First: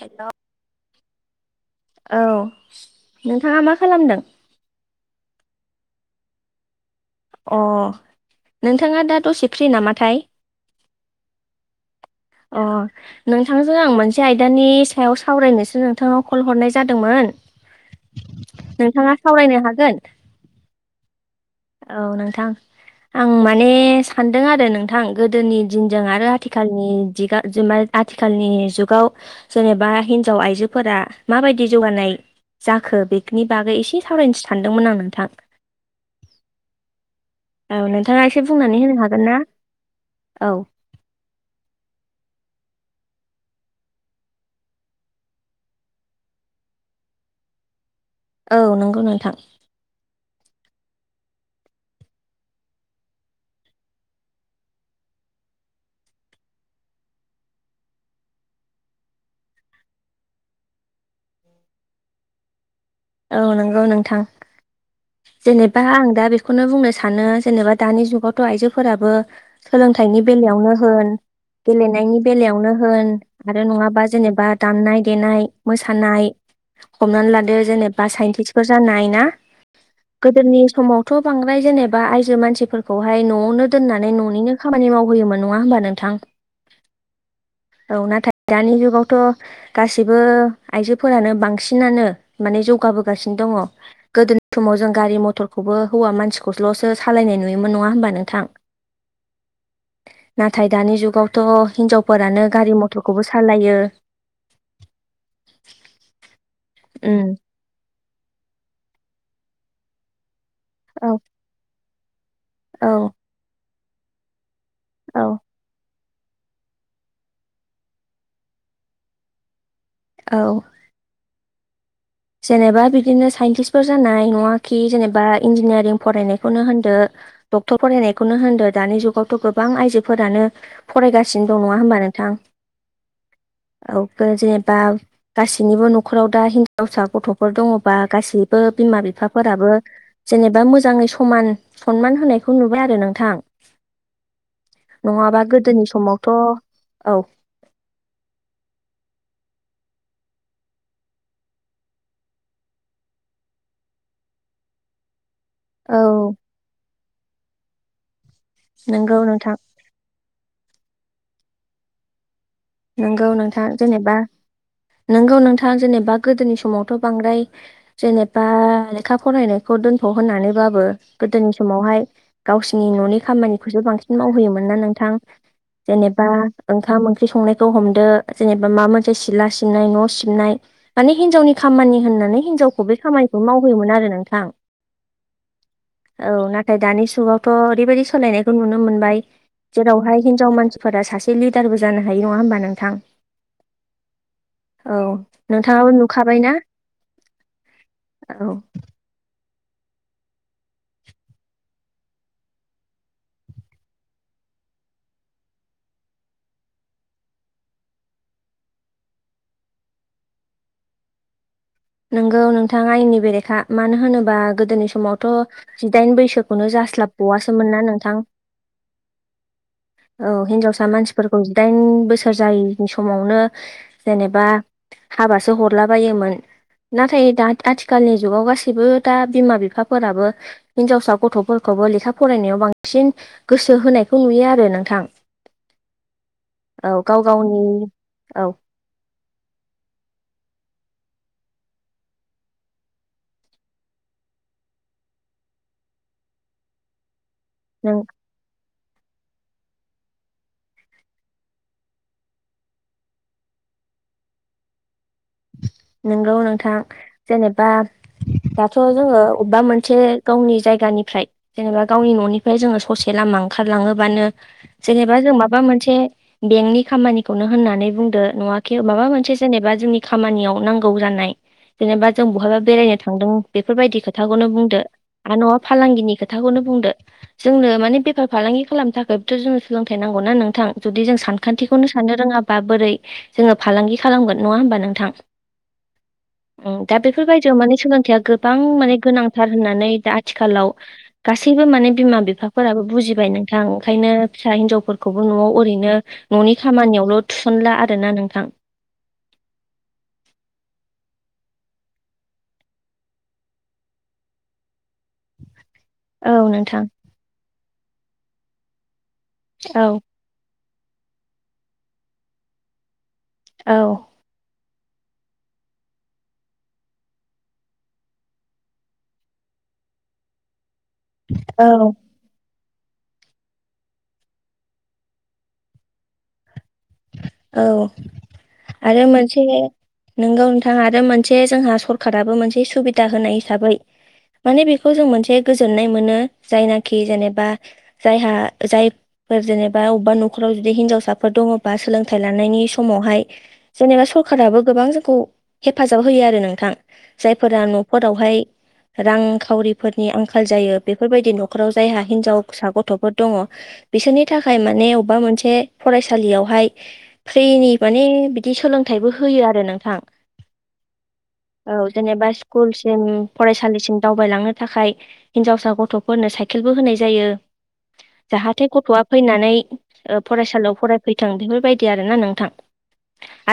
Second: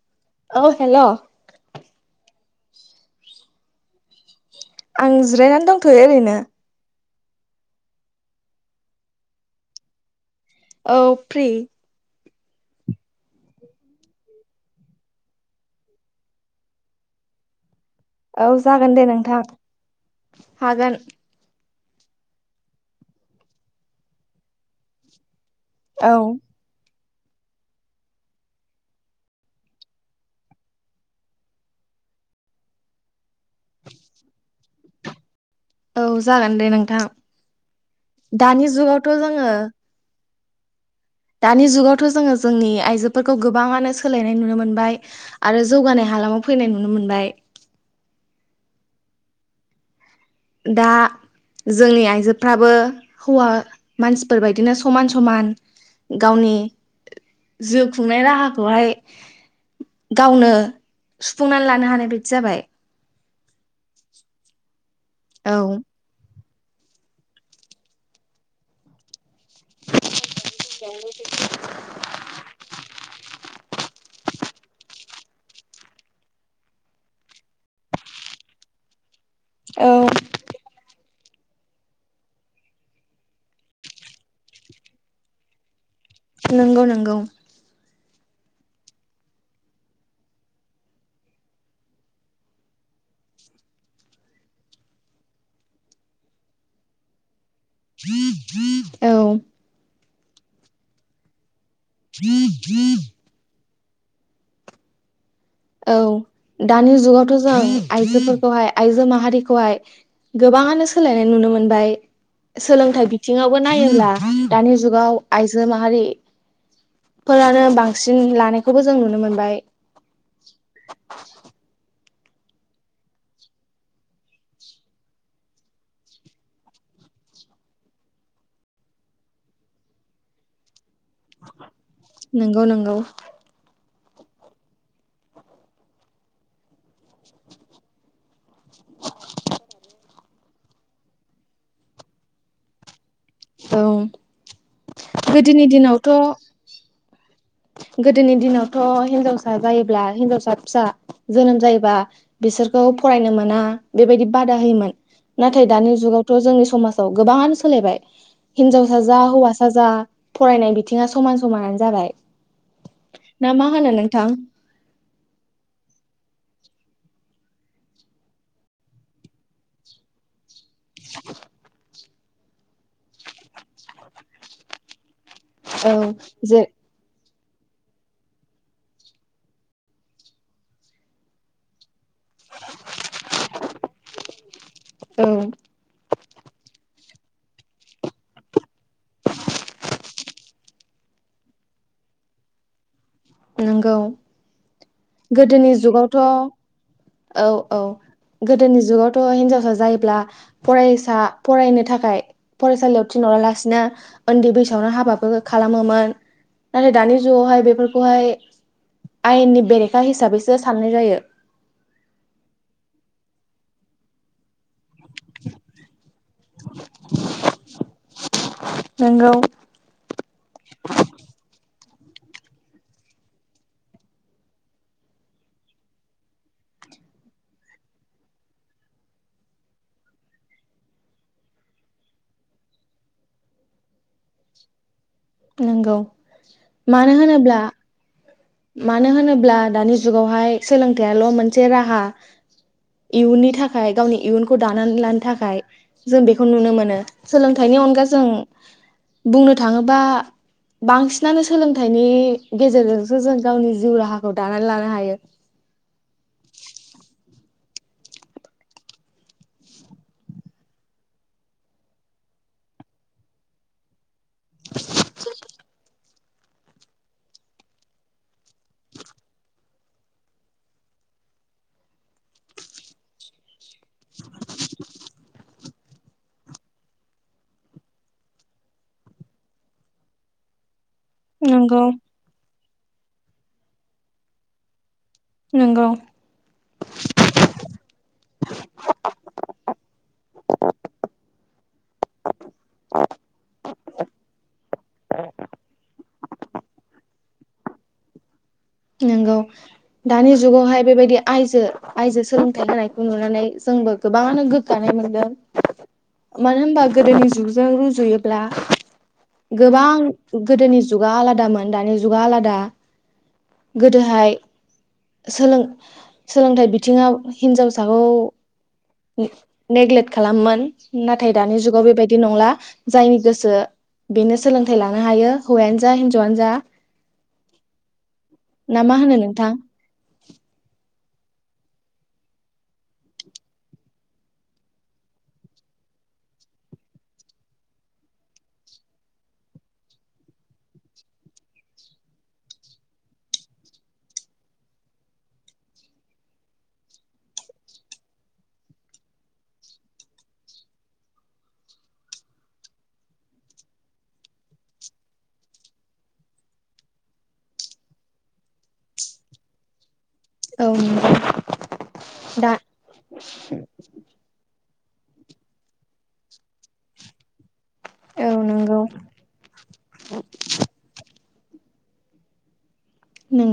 हेल' औ हेलौ औ नोंथाङा मा खालामदों आं जिरायनानै दंथयो ओरैनो अ नोंथाङा दा दसे फ्रि नामाथाय औ फ्रि अ नोंथांजों आं मोनसे आयदानि सायाव सावरायनोसो नोंथांनाव कल हरनाय जादोंमोन औ जागोन दे नोंथाङा नोंथां सावरायनो हागोन? हागोन औ नोंथां आं माने सानदों आरो नोंथां गो दोनि दिनजों आरो औ आथिखालनि आथिखालनि जुगाव जेनेबा हिनजाव आइजोफोरा माबायदि जौगानाय जाखो बेनि बागै एसे सावरायनोस सानदोंमोन आं नोंथां जागोन दे नोंथां औ नोंथाङा एसे दानि बुंनानै होनो जुगावथ' हागोन ना जोङो औ दानि जुगावथ' जोङो जोंनि आइजोफोरखौ गोबाङानो सोलायनाय नुनो मोनबाय आरो जौगानाया हालामाव फैनाय नुनो मोनबाय औ नंगौ नोंथां दा जोंनि आइजोफ्राबो हौवा मानसिफोरबायदिनो समान समान गावनि जिउ खुंनाय राहाखौहाय गावनो सुफुंनानै लानो हानाय बायदि जाबाय औ नंगौ नोंथां जेनेबा औ आं दा बे बेखौनो बुंनो सानो जेनेबा दानि जुगावथ आइजोफोराबो सोलोंथाइनि बेलायावनो होन गेलेनायनि बेलायावनो होन आरो नङाबा जेनेबा दामनाय देनाय मोसानाय हमनानै लादो जेनेबा बा साइन्टिस फोर जानो हायो ना गोदोनि समाव थ बांद्राय जेनेबा आइजो मानसिफोरखौहाय नआवनो दोननानै न'निनो खामानि मावहोयोमोन नङा होमबा नोंथां नंगौ नंगौ औ नाथाय दानि जुगावथ गाससिबो आइजोफोरानो बांसिनानो माने ज गाबोगासिनो दङ गोदोनिनि समाव जों गारि मथरखौबो हौवा मानसिखौल ' सालायनाय नुयोमोन नङा होमबा नोंथां औ नाथाय दानि जुगावथ हिनजावफोरानो गारि औ मथरखौबो सालायो औ दानि जुगावथ उम जों आइजोफोरखौहाय आइजो माहारिखौहाय गोबाङानो औ सोलायनाय नुनो मोनबाय औ सोलोंथाइ बिथिङावबो नायोब्ला दानि जुगाव आइजो माहारि फोरानो बांसिन लानायखौबो जों नुनो मोनबाय औ जेनेबा बिदिनो साइन्टिस्फोर जानाय नङाखि जेनेबा इन्जिनियारिं फरायनायखौनो होनदो डक्टर फरायनायखौनो होनदोंो दानि जुगावथ' गोबां आइजोफोरानो फरायगासिनो दं नङा होमबा नोंथां नंगौ नंगौ जेनेबा गासैनिबो न'खराव दाि गावसा गथ'फोर दङबा गासैबो बिमा बिफाफोराबो जेनेबा मोजाङै समान सनमान होनायखौ नुबाय आरो नों थां औ नङाबा गोदोनि समावथ' औ गोदोनि दिनावथ' हिनजावसा जायोब्ला हिनजावसा फिसा जोनोम जायोबा बिसोरखौ फरायनो मोना बेबायदि बादा होयोमोन नाथाय दानि औ जुगावथ' जोंनि समाजाव गोबाङानो सोलायबाय हिनजावसा नंगौ जा नोंथां हौवासा जा फरायनाय बिथिङा समान समानानो जाबाय नोंगौ ना नोंथां मा होनो जेनेबा नोंथां नोंगौ नोंथां जेनेबा गोदोनि समाव बांद्राय जेनेबा लेखा फरायनायखौ दोनथ' होननानै बाबो गोदोनि समावहाय गावसिोरनि न'नि खामानिखौसो बांसिन मावहोयोमोन ना नोंथां औ जेनेबा जे ओंखाम ओंख्रि संनाय खौ हमदो जेनेबा माबा मोनसे सिला सिबनाय न' सिबनाय माने हिनजावनि खामानि होननानै हिनजावखौ बे खामानिखौ मावहयोमोन आरो नोंथां औ औ नाथाय दानि जुगावथ' ओरैबायाददि सोलायनायखौ नुनो मोनबाय जेरावहाय हिनजाव मानसिफोरा सासे लिदारबो जानो हायो नङा होमबा नोंथां नोंगौ औ गोदोनि नोंथाङाबो जुगावथ' नुखाबायना औ औ औ गोदोनि जुगावथ' हनजावसा जायोब्ला फरायसा फरायनो थाखाय फरायसालियाव थिनहरालासिनो उन्दै बैसोआवनो हाबाबो खालामोमोन नाथाय दानि जुगावहाय बेफोरखौहाय आयेननि बेरेखा हिसाबैसो साननाय जायो नोंगौ नोंथाङा आयनि बेरेखा मानो होनोबा गोदोनि समावथ' जिदाइन बैसोखौनो जास्लाबबाववासोमोन ना नोंथां नंगौ औ हिनजावसा मानसिफोरखौ जिदाइन बोसोर जायैनि समावनो जेनेबा हाबासो हरला बायोमोन नाथाय दा आथिखालनि जुगाव गासैबो दा बिमा बिफाफोराबो हिनजावसा गथ'फोरखौबो लेखा फरायनायाव बांसिन गोसो होनायखौ नुयो आरो नोंथां नंगौ औ मानो गाव होनोब्ला गावनि औ मानो होनोब्ला दानि जुगावहाय सोलोंथाइयाल' मोनसे राहा इयुननि थाखाय गावनि इयुनखौ दानानै लानो थाखाय जों बेखौ नुनो मोनो सोलोंथाइनि नों अनगा जों बुंनो थाङोबा बांसिनानो सोलोंथाइनि गेजेरजों ो जों गावनि जिउ राहाखौ दानानै लानो हायो नोंगौ नोंथां जेनेबा दाथ' जोङो अबेबा मोनसे गावनि जायगानिफ्राय जेनेबा गावनि न'निफ्राय जोङो ससे लामा ा ओंखारलाङोबानो जेनेबा जों माबा मोनसे बेंकनि खामानिखौनो होननानै बुंदो नङाखि माबा मोनसे जेनेबा जोंनि खामानियाव नांगौ जानाय जेनेबा जों बहायबा बेरायनो थांदों बेफोरबायदि खोथाखौनो बुंदो आर न'आ फालांगिनि खोथाखौनो बुंदो। जोंनो माने बेफार फालांगि खालामनो थाखायथ' जोंनो सोलोंथाइ नां गौना नोंथां। जुदि जों नंगौ सानखान्थिखौनो साननो रोङा बोरै जोङो फालांगि खालामगोन नङा होमबा नों नंगौ। ओ दा बेफोरबायदियाव माने सोलोंथाइया गोबां माने गोनांथार होननानै दा आथिखालाव गासैबो माने बिमा बिफाफोराबो बुजिबाय नोंथां। ओंखायनो फिसा हिनजावफोरखौबो न'आव ओरैनो न'नि खामानियावल' थुसनला आरोना नोंथां। नंगौ दानि जुगावहाय बेबायदि आइजो आइजो सोलोंथाइ होनानायखौ नुनानै जोंबो गोबाङानो गोग गानाय मोनदों। औ मानो नोंथां होनबा गोदोनि जुगजों रुजुयोब्ला औ गोबां गोदोनि जुगा आलादामोन दानि जुगा आलादा। औ गोदोहाय सोलों सोलोंथाइ बिथिङाव हिन्जावसाखौ ने-नेग्लेक्ट खालाममोन नाथाय दानि औ जुगाव बेबायदि नंला। जायनि गोसो बेनो सोलोंथाइ लानो हायो। हौवायानो जा हिनजावआनो जा। औ ना मा आरो होनो मोनसे नोंथां नोंगौ नोंथां। आरो मोन से जोंहा सरखाराबो मोनसे सुबिदा होनाय हिसाबै। माने बेखौ जों मोनसे गोजोननाय मोनो जायनाखि जेनेबा जायहा जाय फोर जेनेबा अबा न'खराव जुदि हिनजावसाफोर दङबा सोलों थाय लानायनि समावहाय जेनेबा सरखाराबो गोबां जोंखौ हेफाजाब होयो आरो नोंथां। जायफोरा न'फोरावहाय रांखावरिफोरनि आंखाल जायो। बेफोरबायदि न'खराव जायहा हिनजाव फिसा गथ'फोर दङ। बिसोरनि थाखाय माने अबेबा मोनसे फरायसालियावहाय फ्रिनि माने बिदि सोलोंथाइबो होयो आरो नोंथां। औ जेनेबा दा स्कुलसिम फरायसालिसिम दावबायलांनो थाखाय। हिनजावसा गथ'फोरनो साइकेलबो होनाय जायो। नंगौ औ जाहाथे नंगौ गथ'आ फैनानै ओ फरायसालियाव फरायफैथों। बेफोर बायायदि आरोना नोंथां।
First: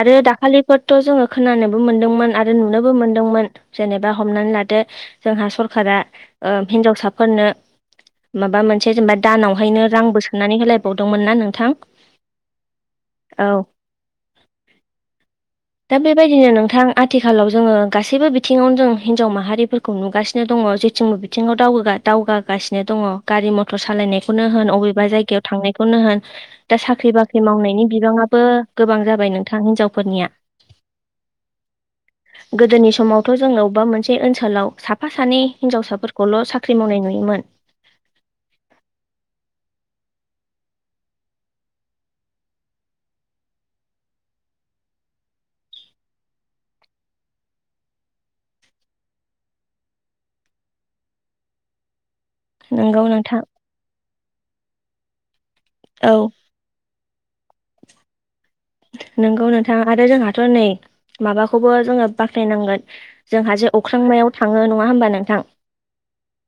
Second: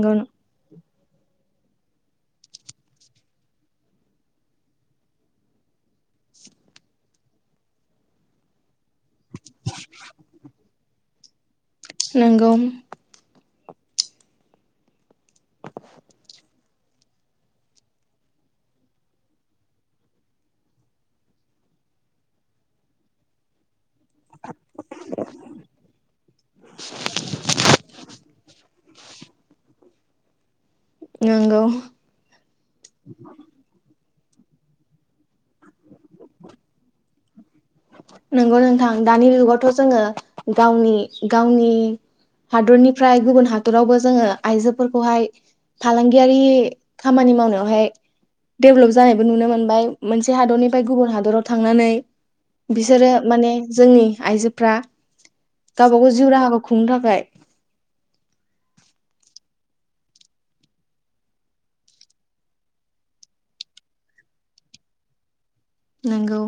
आरो दाखालिफोर थ' जोङो खोनानोबो मोन्दोंमोन आरो नुनोबो मोनदोंमोन। जेनेबा हमनानै लादो जोंहा सरकार रा ओ हिनजावसाफोरनो माबा मोन से जेनेबा दानावहायनो रांबो सोननानै होलायबावदोंमोन ना नों नोंगौ। औ दा बेबायदिनो नोंथां आथिखालाव जोङो गासैबो बिथिङावनो जों हिनजाव माहारिफोरखौ नुगासिनो दं ङ। जेथिंबो बिथिङाव दावगोगा दावगागासिनो दङ। गारि मथ थर सालायनायखौनो होन अबेबा जायगायाव थांनायखौनो होन। दा साख्रि बाख मावनायनि बिबाङाबो गोबां जाबाय नोंथां हिनजावफोरनिया। नंगौ गोदोनि समावथ' जोंनाव बा मोनसे बे ओनसोलाव साफा सानै हिनजावसाफोरखौल' साख्रि मावनाय नुयोमोन। नंगौ नोंथां दानि जुगावथ' जोङो गावनि गावनि हादरनिफ्राय गुबुन हादरावबो जोङो आइजोफोरखौहाय फालांगियारि खामानि मावनायावहाय डेभलप जानायबो नुनो मोनबाय मोनसे हादरनिफ्राय गुबुन हादराव थांनानै। नोंगौ बिसोरो नोंथां माने जोंनि आइजोफ्रा गावबागाव औ जिउ राहाखौ खुंनो थाखाय। नोंगौ नोंथाङा आरो जोंहाथ' नै। माबाखौबो जोङो बाखनाय नांगोन जोंहा जे अख्रांमायाव थाङो नङा होमबा नोंथां। नंगौ।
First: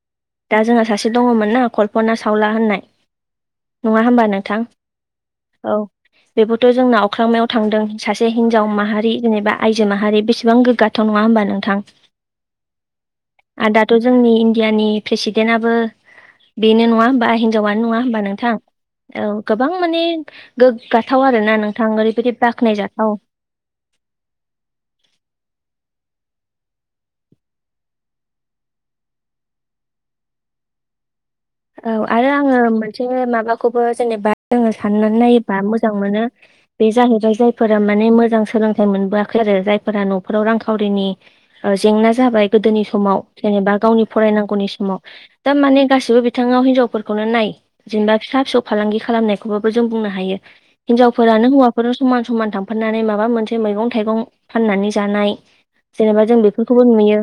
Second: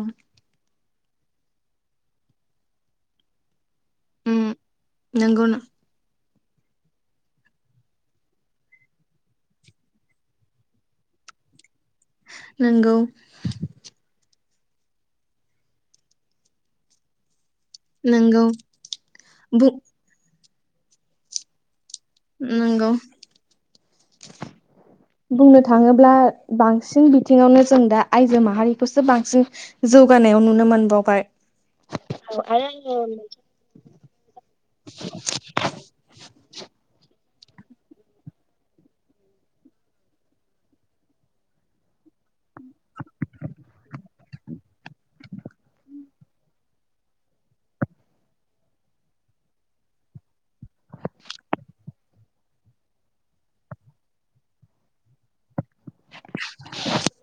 दा जोंहा सासे दङमोन ना कल्पना सावला होननाय। नङा होमबा उम नोंथां। नंगौ औ बेबोथ' जोंनाव अख्रांमायाव थांदों। सासे हिनजाव माहारि जेनेबा आइजो माहारि बेसेबां गोग्गाथाव नङा होमबा नोंथां। नंगौ आदाथ' जोंनि इनदियानि प्रेसिडेटआबो बेनो नङा बा हि हिनजावनो नङा हबा नंगौ नोंथां औ गोबां बुं माने गोग्गाथाव आरोना नों नंगौ बुंनो थाङोब्ला बांसिन बिथिङावनो जों दा आइजो माहारिखौसो बांसिन जौगानायाव नुनो मोनबावबाय औ आरो आङो मोनसे माबाखौबो जेनेबा जोङो साननानै नायोबा मोजां मोनो। बेजाहोबाय जा यफोरा माने मोजां सोलोंथाइ मोनबोआखै आरो जायफोरा न'खराव रांखावरिनि ओ जेंना जाबाय गोदोनि समाव जेनेबा गावनि फरायनांगौनि समाव दा माने गासिबो बिथाङाव हिनजावफोरखौनो नाय जेनेबा फिसा फिसौ फालांगि खालामनायखौबाबो जों बुंनो हायो हिनजावफोरा मानो हौवाफोराव समान समान थांफनानै माबा मोनसे मैगं-थाइगं फाननानै जानाय जेनेबा जों बेफोरखौबो नुयो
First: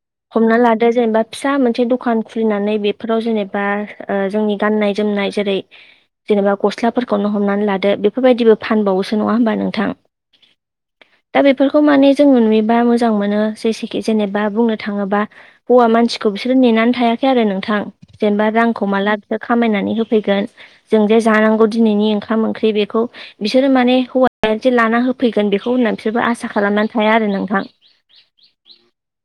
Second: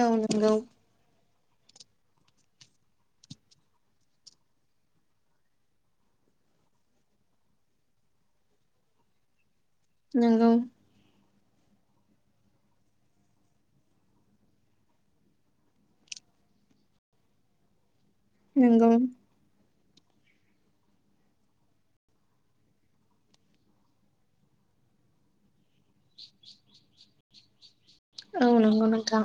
औ नंगौ हमना लादो जेनेबा फिसा मोनसे दखान खुलिनानै बेफोराव जेनेबा ओ जोंनि गाननाय जोमनाय जेरै जेनेबा गस्लाफोरखौनो हमनानै लादो बेफोरबायदिबो फानबावोसो नङा होनोमबा नों नांगौ दा बेफोरखौ माने जों नुयोबा मोजां मोनो जेसे जेनेबा बुंनो थाङोबा हौवा मानसिखौ बिसोर नेनानै थायाखै आरो नोंथां जेनेबा रांखौ नंगौ माला बिसोर खामायनानै होै जों जे जानांगौ दिनैनि ओंखाम ओंख्रि बेखौ बिसोरो माने हौ ला ना होफैगोन बेखौ होननानै बिसोरबो आसा खालामनानै थाया आरो नोंथां औ नांगौ नोंथां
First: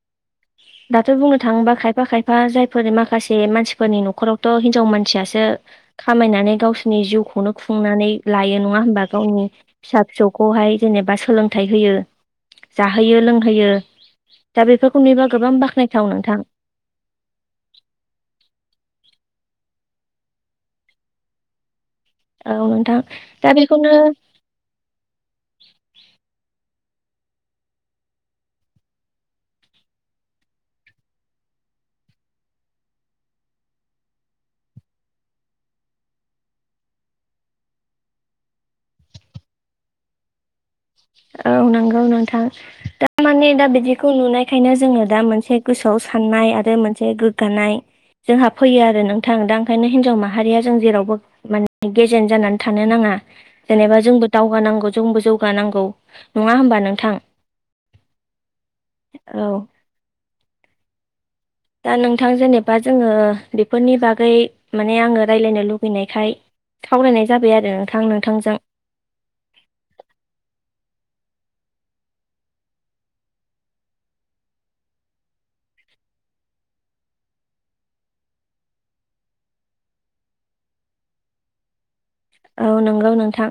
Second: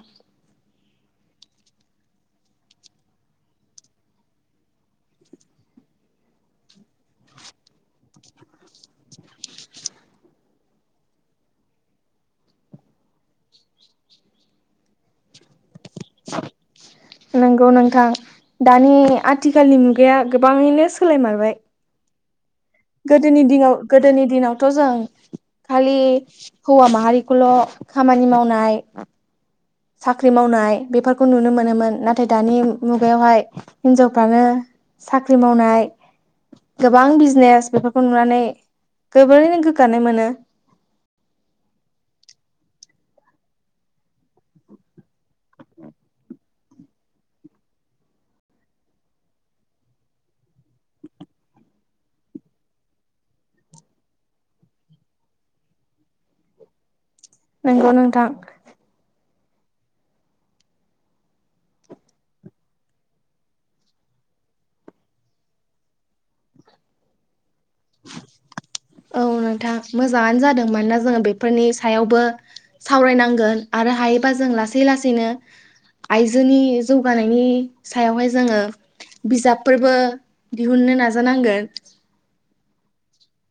दाथ' बुंनो थाङोबा खायफा खायफा जायफोर माखासे मानसिफोरनि न'खरावथ' हिनजाव मानसियासो खामायनानै गावसोरनि जिउखौनो खुंनानै लायो नङा हबा गावनि फिसा फिसौ खौहाय जेनेबा सोलोंथाइ होयो जाहोयो लोंहोयो दा बेफोरखौ नुबा नंगौ नोंथां दानि आथिखालनि मु बिगाया गोबाङैनो सोलायमारबाय औ नोंथां गोदोनि दा दिनाव बेखौनो गोदोनि दिनावथ' जों खालि हौवा माहारिखौल' खामानि मावनाय साख्रि मावनाय बेफोरखौ नुनो मोनोमोन नाथाय दानि मुगायावहाय हिनजावफ्रानो साख्रि मावनाय गोबां बिजनेस बेफोरखौ नुनानै गोबोरैनो गोग्गानो मोनो। औ नंगौ नोंथां। थारमाने दा बिदिखौ नुनायखायनो जोङो दा मोनसे गोसोआव साननाय आरो मोनसे गोग्गानाय जोंहा फैयो आरो नोंथां दा ओंखायनो हिनजाव माहारिया जों जेरावबो माने गेजेन जानानै थानो नाङा। जेनेबा जोंबो दावगानांगौ जोंबो जौगानांगौ नङा होमबा नोंथां। नोंगौ नोंथां औ दा नोंथां जेनेबा जोङो बेफोरनि बागै माने आङो राय्लायनो लुबैनायखाय खावलायनाय जाबाय आरो नोंथां नोंथांजों औ नोंथां मोजाङानो जादोंमोनोना जोङो बे फोरनि सायावबो सावरायनांगोन आरो हायोबा जों लासै लासैनो आइजोनि जौगानायनि सायावहाय जोङो बिजाबफोरबो दिहुननो नाजानांगोन औ नोंगौ नोंथां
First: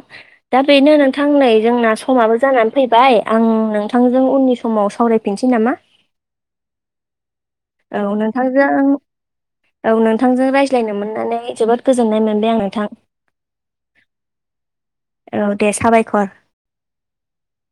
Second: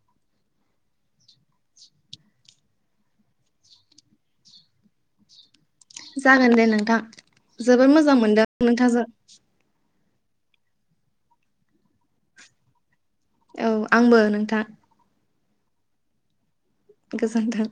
दा बेनो नोंथां नै जोंना समाबो जानानै फैबाय आं नोंथां जों उननि समाव सावरायफिनसै नामा? जागोन दे नोंथां जबोद औ मोजां मोनदों नोंथांजों नोंथांजो औ नोंथांजों रायज्लायनो मोननानै जोबोद गोजोननाय मोनबाय आं नोंथां औ आंबो नोंथां औ दे साबायखर गोजोन्थों